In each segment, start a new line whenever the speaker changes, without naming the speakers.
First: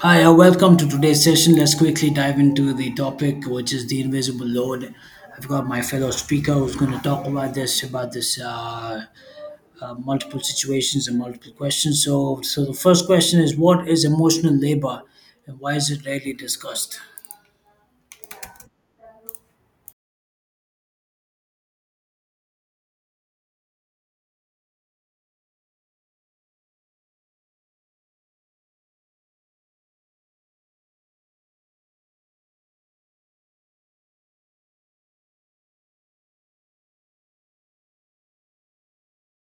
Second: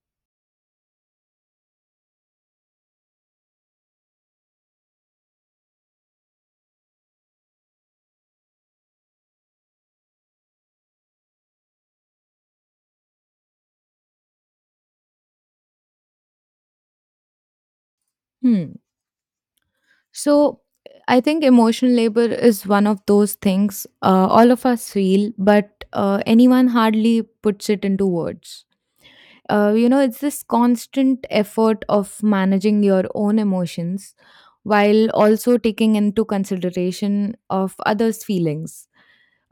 Hi, welcome to today's session. Let's quickly dive into the topic, which is the invisible load. I've got my fellow speaker who's going to talk about this, about this multiple situations and multiple questions. So the first question is, what is emotional labor, and why is it rarely discussed?
Hmm. So I think emotional labor is one of those things all of us feel, but anyone hardly puts it into words. It's this constant effort of managing your own emotions while also taking into consideration of others' feelings.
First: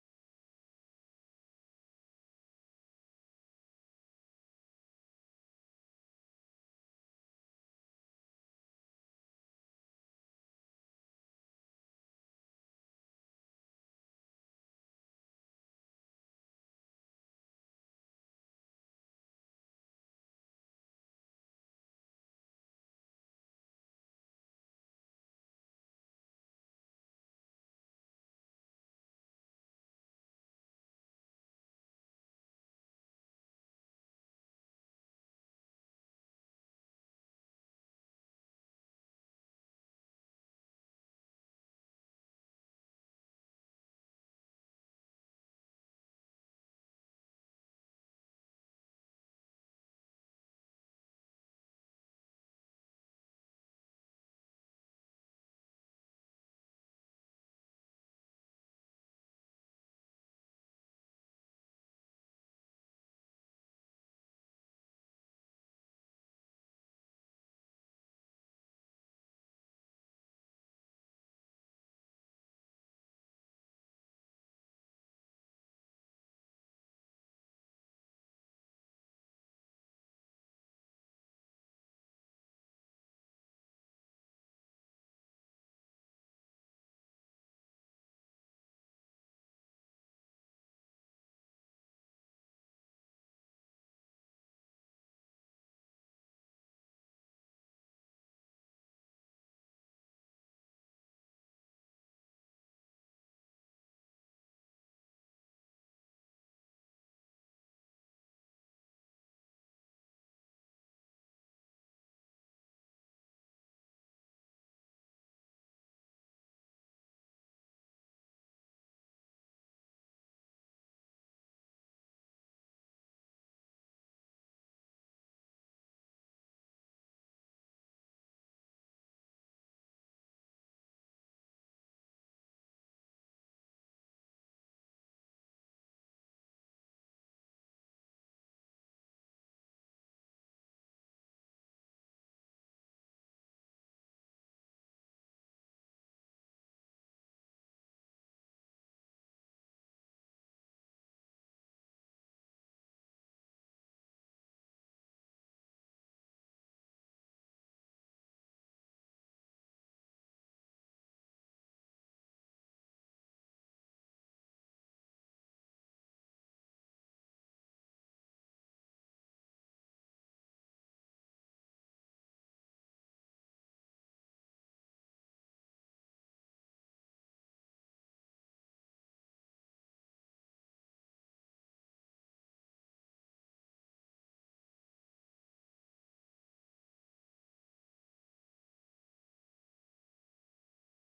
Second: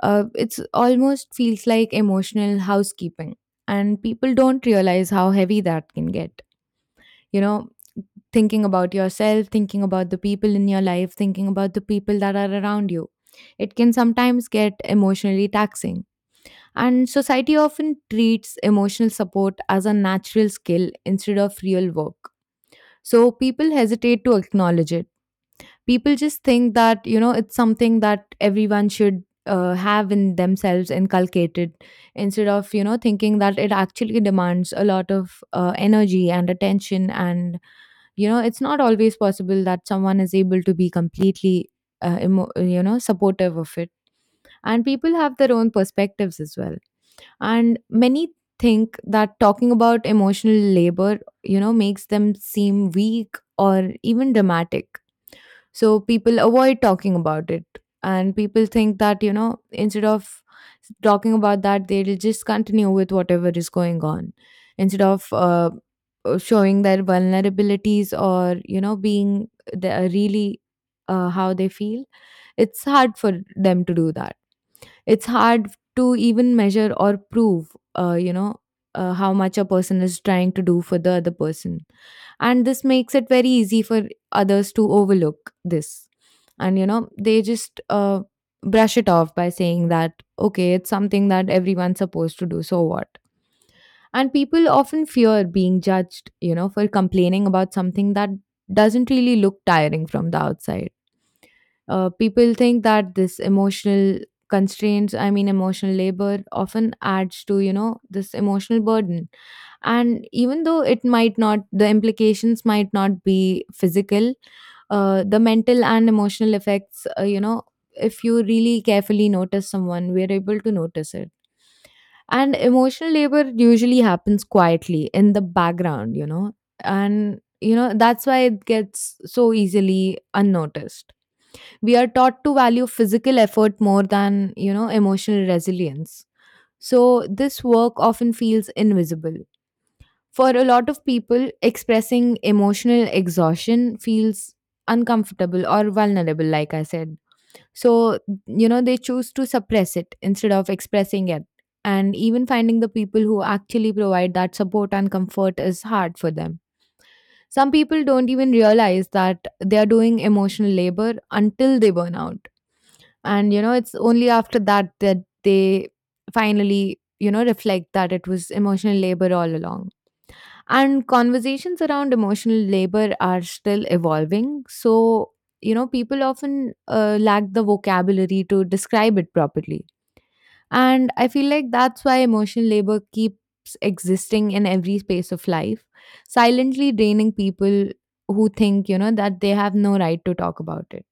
It's almost feels like emotional housekeeping, and people don't realize how heavy that can get you know thinking about yourself, thinking about the people in your life, thinking about the people that are around you. It can sometimes get emotionally taxing, and society often treats emotional support as a natural skill instead of real work, so people hesitate to acknowledge it. People just think that, you know, it's something that everyone should have in themselves inculcated, instead of, you know, thinking that it actually demands a lot of energy and attention. And you know, it's not always possible that someone is able to be completely, supportive of it. And people have their own perspectives as well. And many think that talking about emotional labor, you know, makes them seem weak or even dramatic. So people avoid talking about it. And people think that, you know, instead of talking about that, they'll just continue with whatever is going on instead of showing their vulnerabilities or, you know, being the, really how they feel. It's hard for them to do that. It's hard to even measure or prove, uh, you know, how much a person is trying to do for the other person. And this makes it very easy for others to overlook this. And, you know, they just brush it off by saying that, okay, it's something that everyone's supposed to do, so what? And people often fear being judged, you know, for complaining about something that doesn't really look tiring from the outside. People think that this emotional constraints, I mean, emotional labor often adds to, you know, this emotional burden. And even though it might not, the implications might not be physical, the mental and emotional effects, if you really carefully notice someone, we're able to notice it. And emotional labor usually happens quietly in the background, you know, and you know that's why it gets so easily unnoticed. We are taught to value physical effort more than, you know, emotional resilience, so this work often feels invisible. For a lot of people, expressing emotional exhaustion feels uncomfortable or vulnerable, like I said. So you know, they choose to suppress it instead of expressing it, and even finding the people who actually provide that support and comfort is hard for them. Some people don't even realize that they are doing emotional labor until they burn out. And you know, it's only after that that they finally, you know, reflect that it was emotional labor all along. And conversations around emotional labor are still evolving, so you know, people often lack the vocabulary to describe it properly. And I feel like that's why emotional labor keeps existing in every space of life, silently draining people who think, you know, that they have no right to talk about it.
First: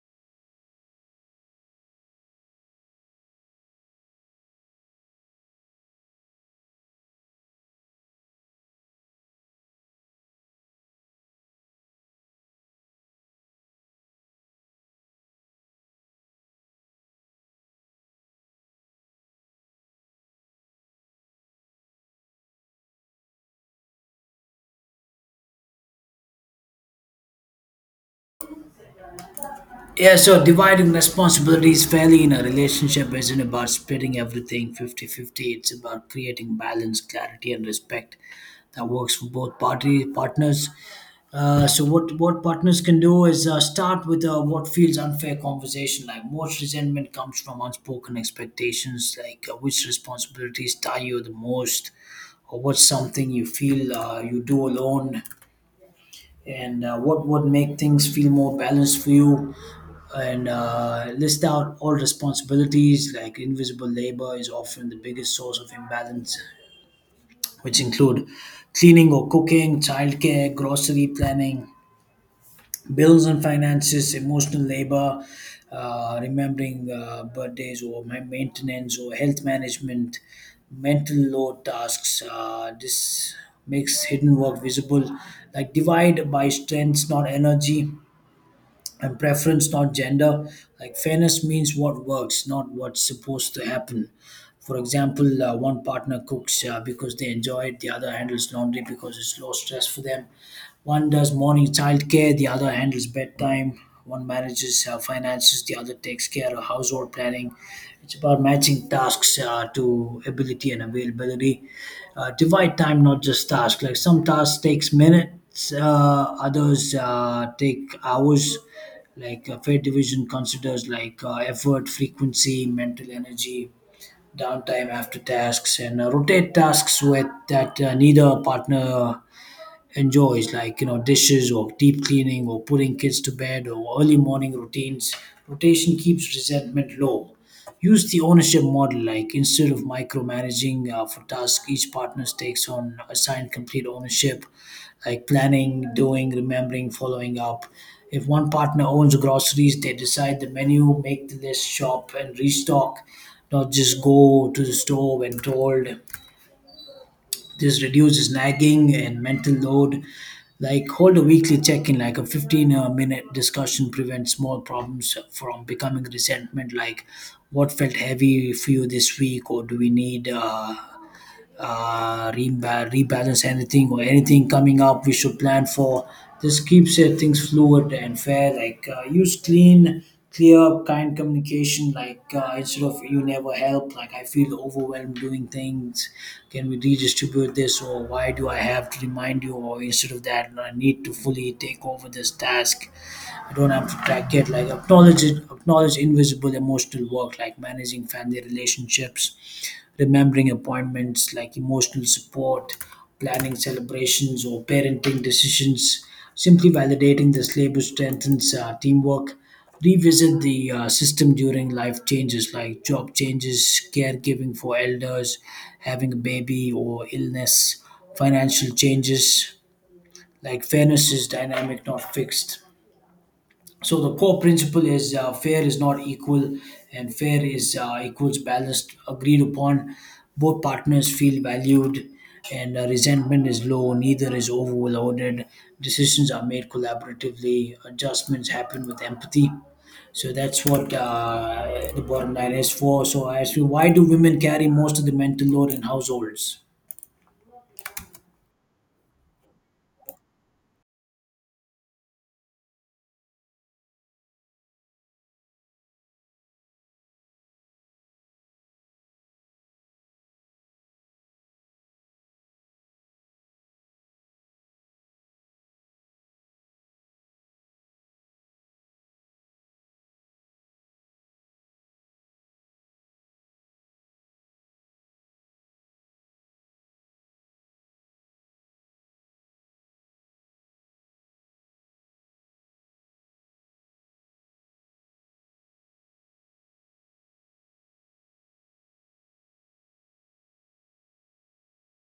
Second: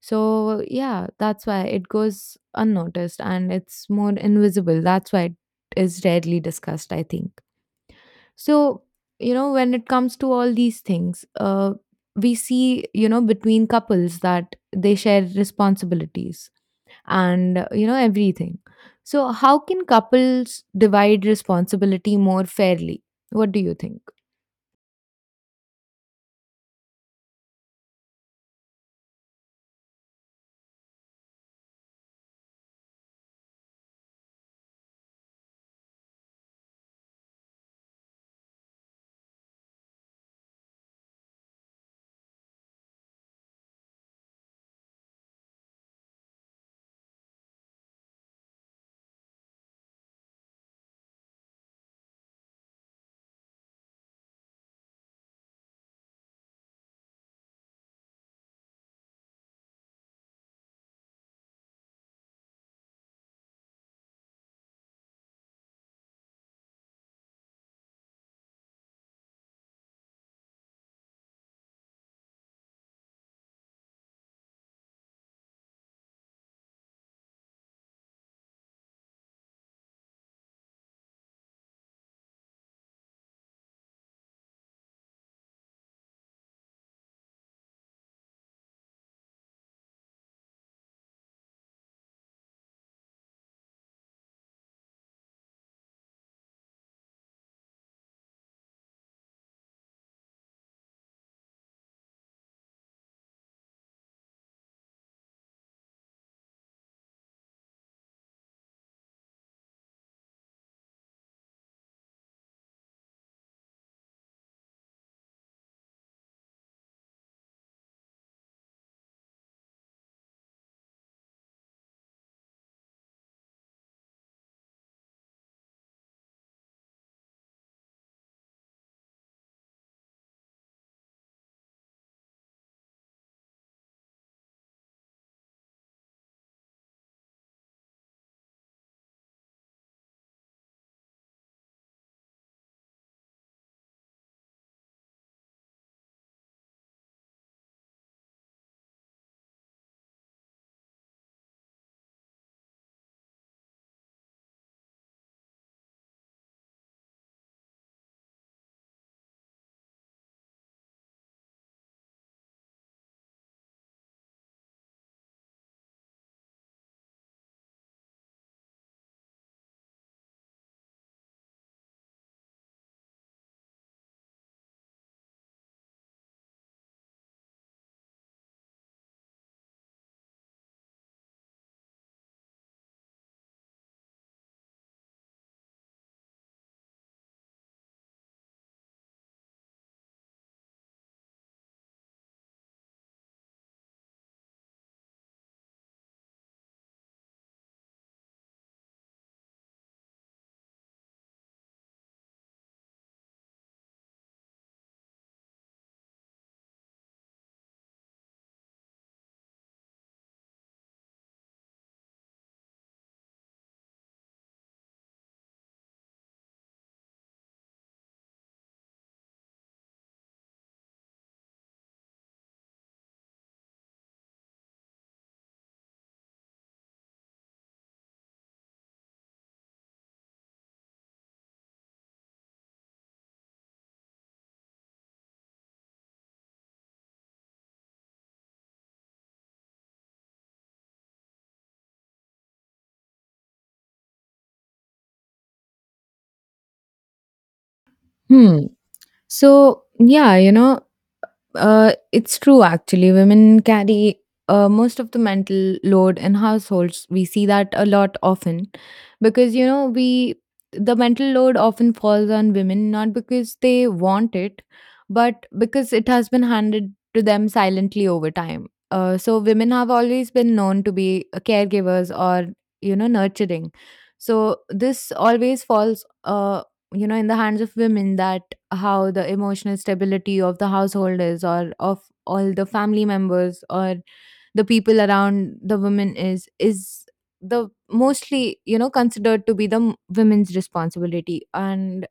So yeah, that's why it goes unnoticed and it's more invisible. That's why it is rarely discussed, I think. So, you know, when it comes to all these things, we see, you know, between couples that they share responsibilities and, you know, everything. So, how can couples divide responsibility more fairly? What do you think?
Yeah, so dividing responsibilities fairly in a relationship isn't about splitting everything 50-50. It's about creating balance, clarity, and respect that works for both party partners. So what partners can do is start with what feels unfair conversation, like most resentment comes from unspoken expectations, like which responsibilities tie you the most, or what's something you feel you do alone, and what would make things feel more balanced for you, and list out all responsibilities. Like invisible labor is often the biggest source of imbalance, which include cleaning or cooking, childcare, grocery planning, bills and finances, emotional labor, remembering birthdays, or maintenance or health management, mental load tasks. This makes hidden work visible. Like divide by strengths, not energy, and preference, not gender. Like fairness means what works, not what's supposed to happen. For example, one partner cooks because they enjoy it, the other handles laundry because it's low stress for them. One does morning childcare, the other handles bedtime. One manages finances, the other takes care of household planning. It's about matching tasks to ability and availability. Divide time, not just tasks. Like some tasks takes minutes, others take hours, like a fair division considers like effort, frequency, mental energy, downtime after tasks, and rotate tasks with that neither partner enjoys, like you know, dishes or deep cleaning or putting kids to bed or early morning routines. Rotation keeps resentment low. Use the ownership model, like instead of micromanaging for tasks, each partner takes on assigned complete ownership, like planning, doing, remembering, following up. If one partner owns groceries, they decide the menu, make the list, shop, and restock, not just go to the store when told. This reduces nagging and mental load. Like hold a weekly check-in, like a 15 minute discussion prevents small problems from becoming resentment. Like what felt heavy for you this week, or do we need? Rebalance anything, or anything coming up we should plan for? This keeps things fluid and fair. Like use clean, clear, kind communication. Like instead of you never help. Like I feel overwhelmed doing things. Can we redistribute this, or why do I have to remind you? Or instead of that, I need to fully take over this task. I don't have to track it. Like acknowledge invisible emotional work like managing family relationships, remembering appointments, like emotional support, planning celebrations or parenting decisions. Simply validating this labor strengthens teamwork. Revisit the system during life changes, like job changes, caregiving for elders, having a baby or illness, financial changes. Like fairness is dynamic, not fixed. So the core principle is, fair is not equal, and fair is equals balanced, agreed upon, both partners feel valued, and resentment is low, neither is overloaded, decisions are made collaboratively, adjustments happen with empathy. So that's what the bottom line is for. So I ask you, why do women carry most of the mental load in households?
Hmm. So yeah, you know, it's true actually. Women carry most of the mental load in households. We see that a lot often because you know we the mental load often falls on women, not because they want it, but because it has been handed to them silently over time. So women have always been known to be caregivers or, you know, nurturing. So this always falls you know in the hands of women, that how the emotional stability of the household is, or of all the family members, or the people around the women is the mostly, you know, considered to be the women's responsibility. And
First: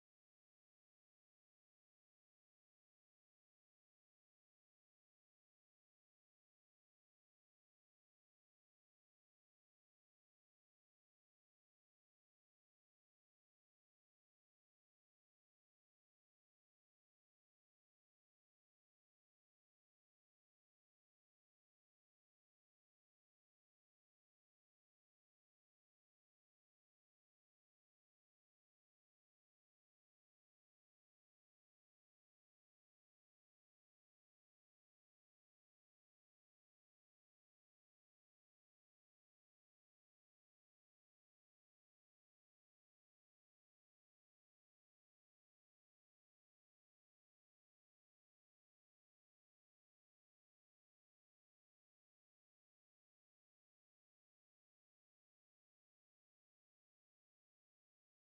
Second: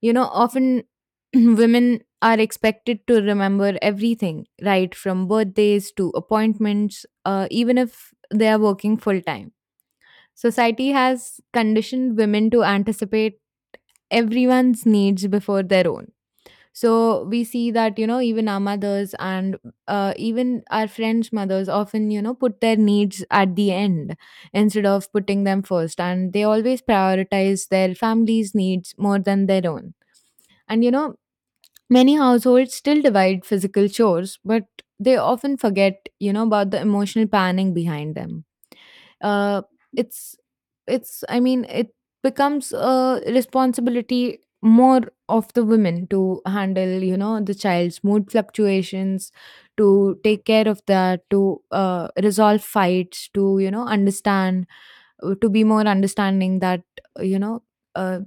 you know often women are expected to remember everything right from birthdays to appointments, even if they are working full time. Society has conditioned women to anticipate everyone's needs before their own. So we see that, you know, even our mothers and even our friends' mothers often, you know, put their needs at the end instead of putting them first. And they always prioritize their family's needs more than their own. And, you know, many households still divide physical chores, but they often forget, you know, about the emotional planning behind them. Uh, it's it's i mean it becomes a responsibility more of the women to handle, you know, the child's mood fluctuations, to take care of that, to resolve fights, to, you know, understand, to be more understanding that, uh, you know uh,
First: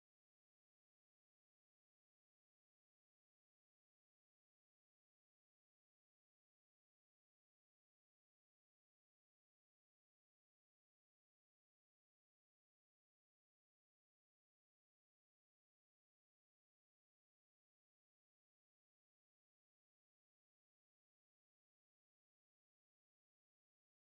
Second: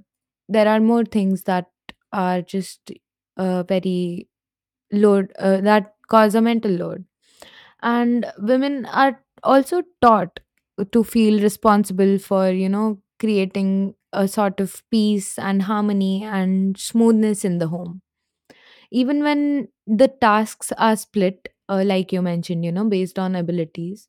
there are more things that are just very load that cause a mental load. And women are also taught to feel responsible for, you know, creating a sort of peace and harmony and smoothness in the home. Even when the tasks are split, like you mentioned, you know, based on abilities,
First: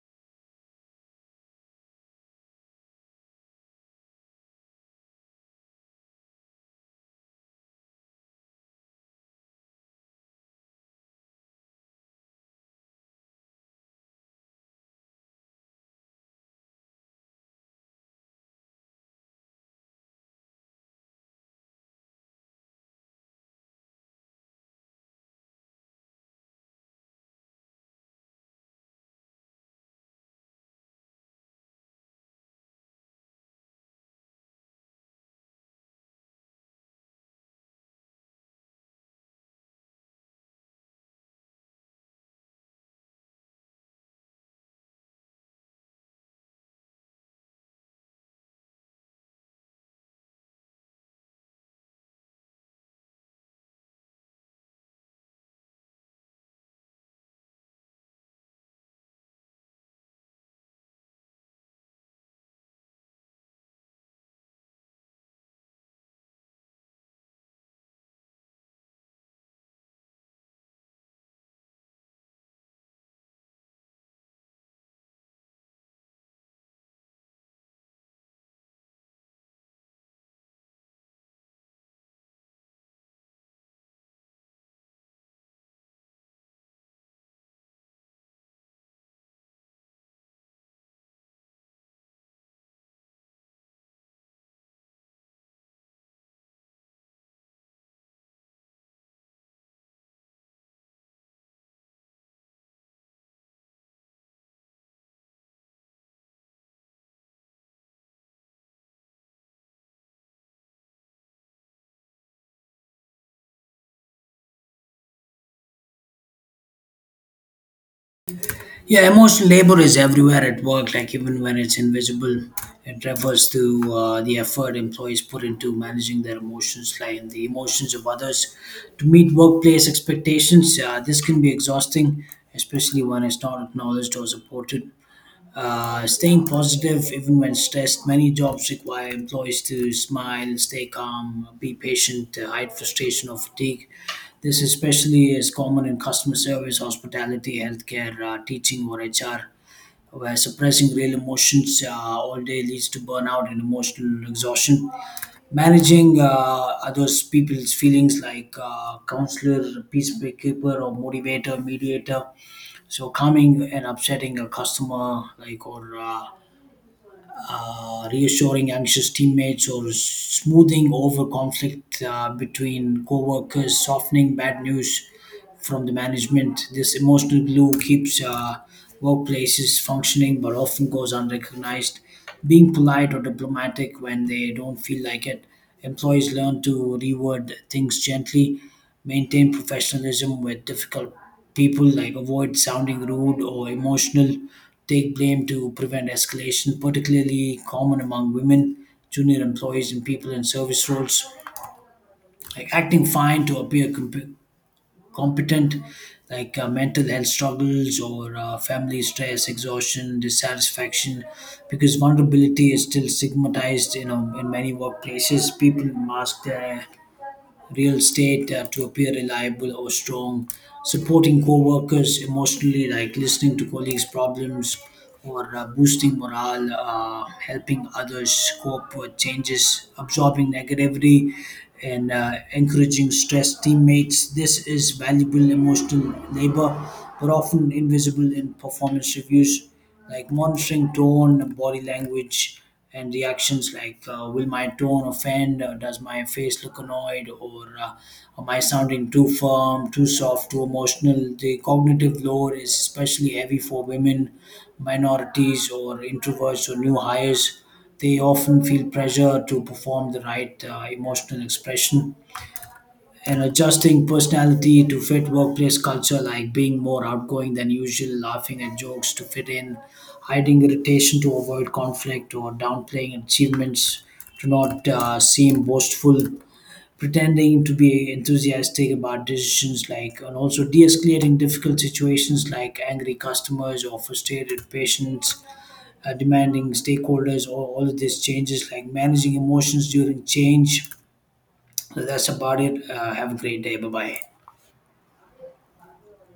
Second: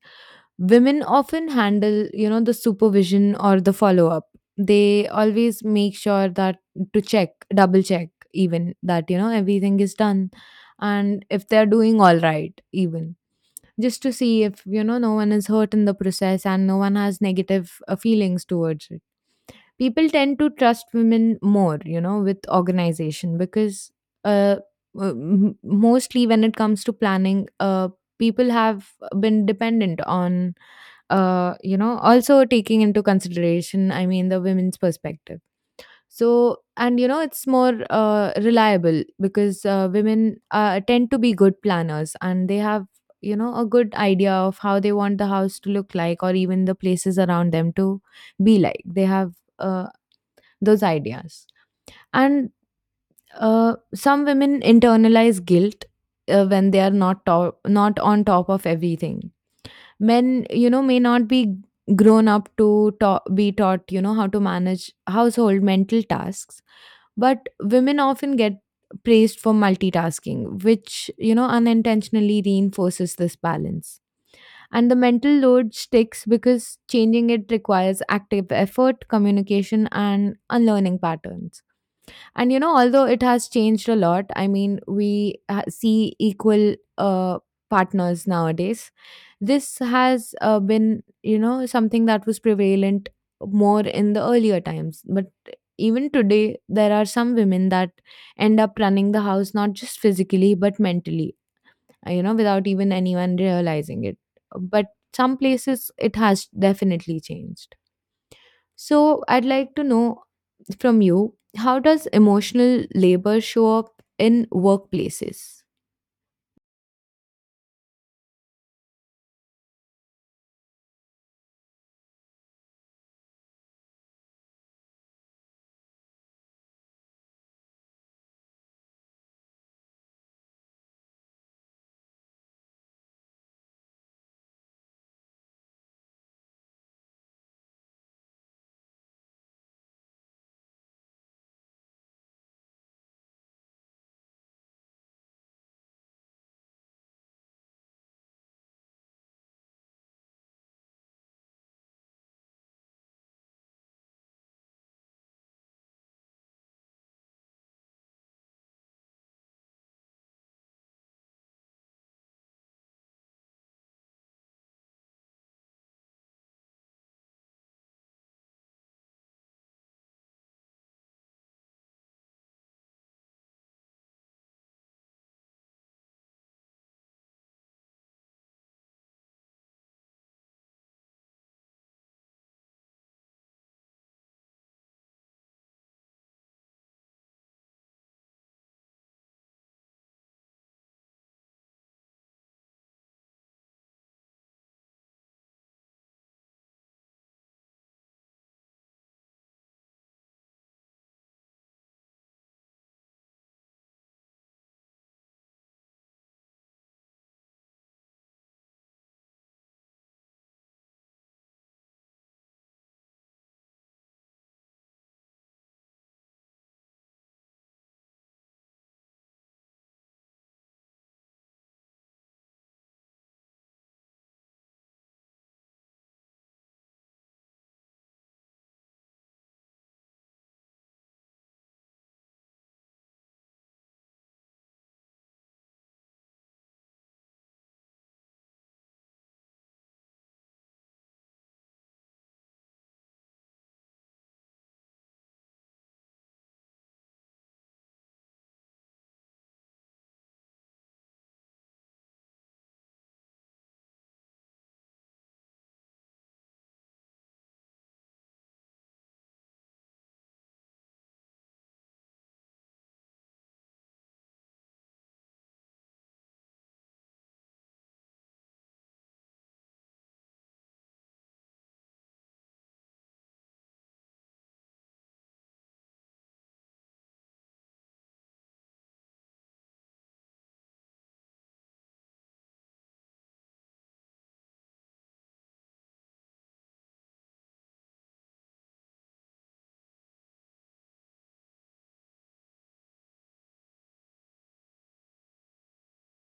women often handle, you know, the supervision or the follow up. They always make sure that to check, double check, even, that you know everything is done and if they're doing all right, even just to see if, you know, no one is hurt in the process and no one has negative feelings towards it. People tend to trust women more, you know, with organization, because uh, mostly when it comes to planning, people have been dependent on, you know, also taking into consideration, I mean, the women's perspective. So and you know it's more reliable because women tend to be good planners, and they have, you know, a good idea of how they want the house to look like, or even the places around them to be like. They have, uh, those ideas. And some women internalize guilt when they are not on top of everything. Men, you know, may not be grown up to be taught, you know, how to manage household mental tasks, but women often get praised for multitasking, which, you know, unintentionally reinforces this balance. And the mental load sticks because changing it requires active effort, communication, and unlearning patterns. And you know, although it has changed a lot, I mean, we see equal partners nowadays. This has been, you know, something that was prevalent more in the earlier times. But even today, there are some women that end up running the house not just physically but mentally, you know, without even anyone realizing it. But some places it has definitely changed. So I'd like to know from you, how does emotional labor show up in workplaces?
Yeah, emotional labor is everywhere at work, like even when it's invisible. It refers to the effort employees put into managing their emotions, like and the emotions of others, to meet workplace expectations. This can be exhausting, especially when it's not acknowledged or supported. Staying positive even when stressed. Many jobs require employees to smile, stay calm, be patient, hide frustration or fatigue. This especially is common in customer service, hospitality, healthcare, teaching, or HR, where suppressing real emotions all day leads to burnout and emotional exhaustion. Managing others people's feelings, like counselor, peacemaker, or motivator, mediator. So calming and upsetting a customer, or reassuring anxious teammates, or smoothing over conflict between co-workers, softening bad news from the management. This emotional glue keeps workplaces functioning, but often goes unrecognized. Being polite or diplomatic when they don't feel like it, employees learn to reword things gently, maintain professionalism with difficult people, like avoid sounding rude or emotional, take blame to prevent escalation, particularly common among women, junior employees, and people in service roles. Like acting fine to appear competent, like mental health struggles, or family stress, exhaustion, dissatisfaction, because vulnerability is still stigmatized. You know, in many workplaces, people mask their real estate to appear reliable or strong, supporting co-workers emotionally, like listening to colleagues' problems, or boosting morale, helping others cope with changes, absorbing negativity, and encouraging stressed teammates. This is valuable emotional labor, but often invisible in performance reviews, like monitoring tone, body language, and reactions, like will my tone offend, does my face look annoyed, or am I sounding too firm, too soft, too emotional? The cognitive load is especially heavy for women, minorities, or introverts or new hires. They often feel pressure to perform the right emotional expression, and adjusting personality to fit workplace culture, like being more outgoing than usual, laughing at jokes to fit in, hiding irritation to avoid conflict, or downplaying achievements to not seem boastful, pretending to be enthusiastic about decisions, like and also de escalating difficult situations like angry customers or frustrated patients. Demanding stakeholders, or all of these changes, like managing emotions during change. So that's about it. Have a great day. Bye bye.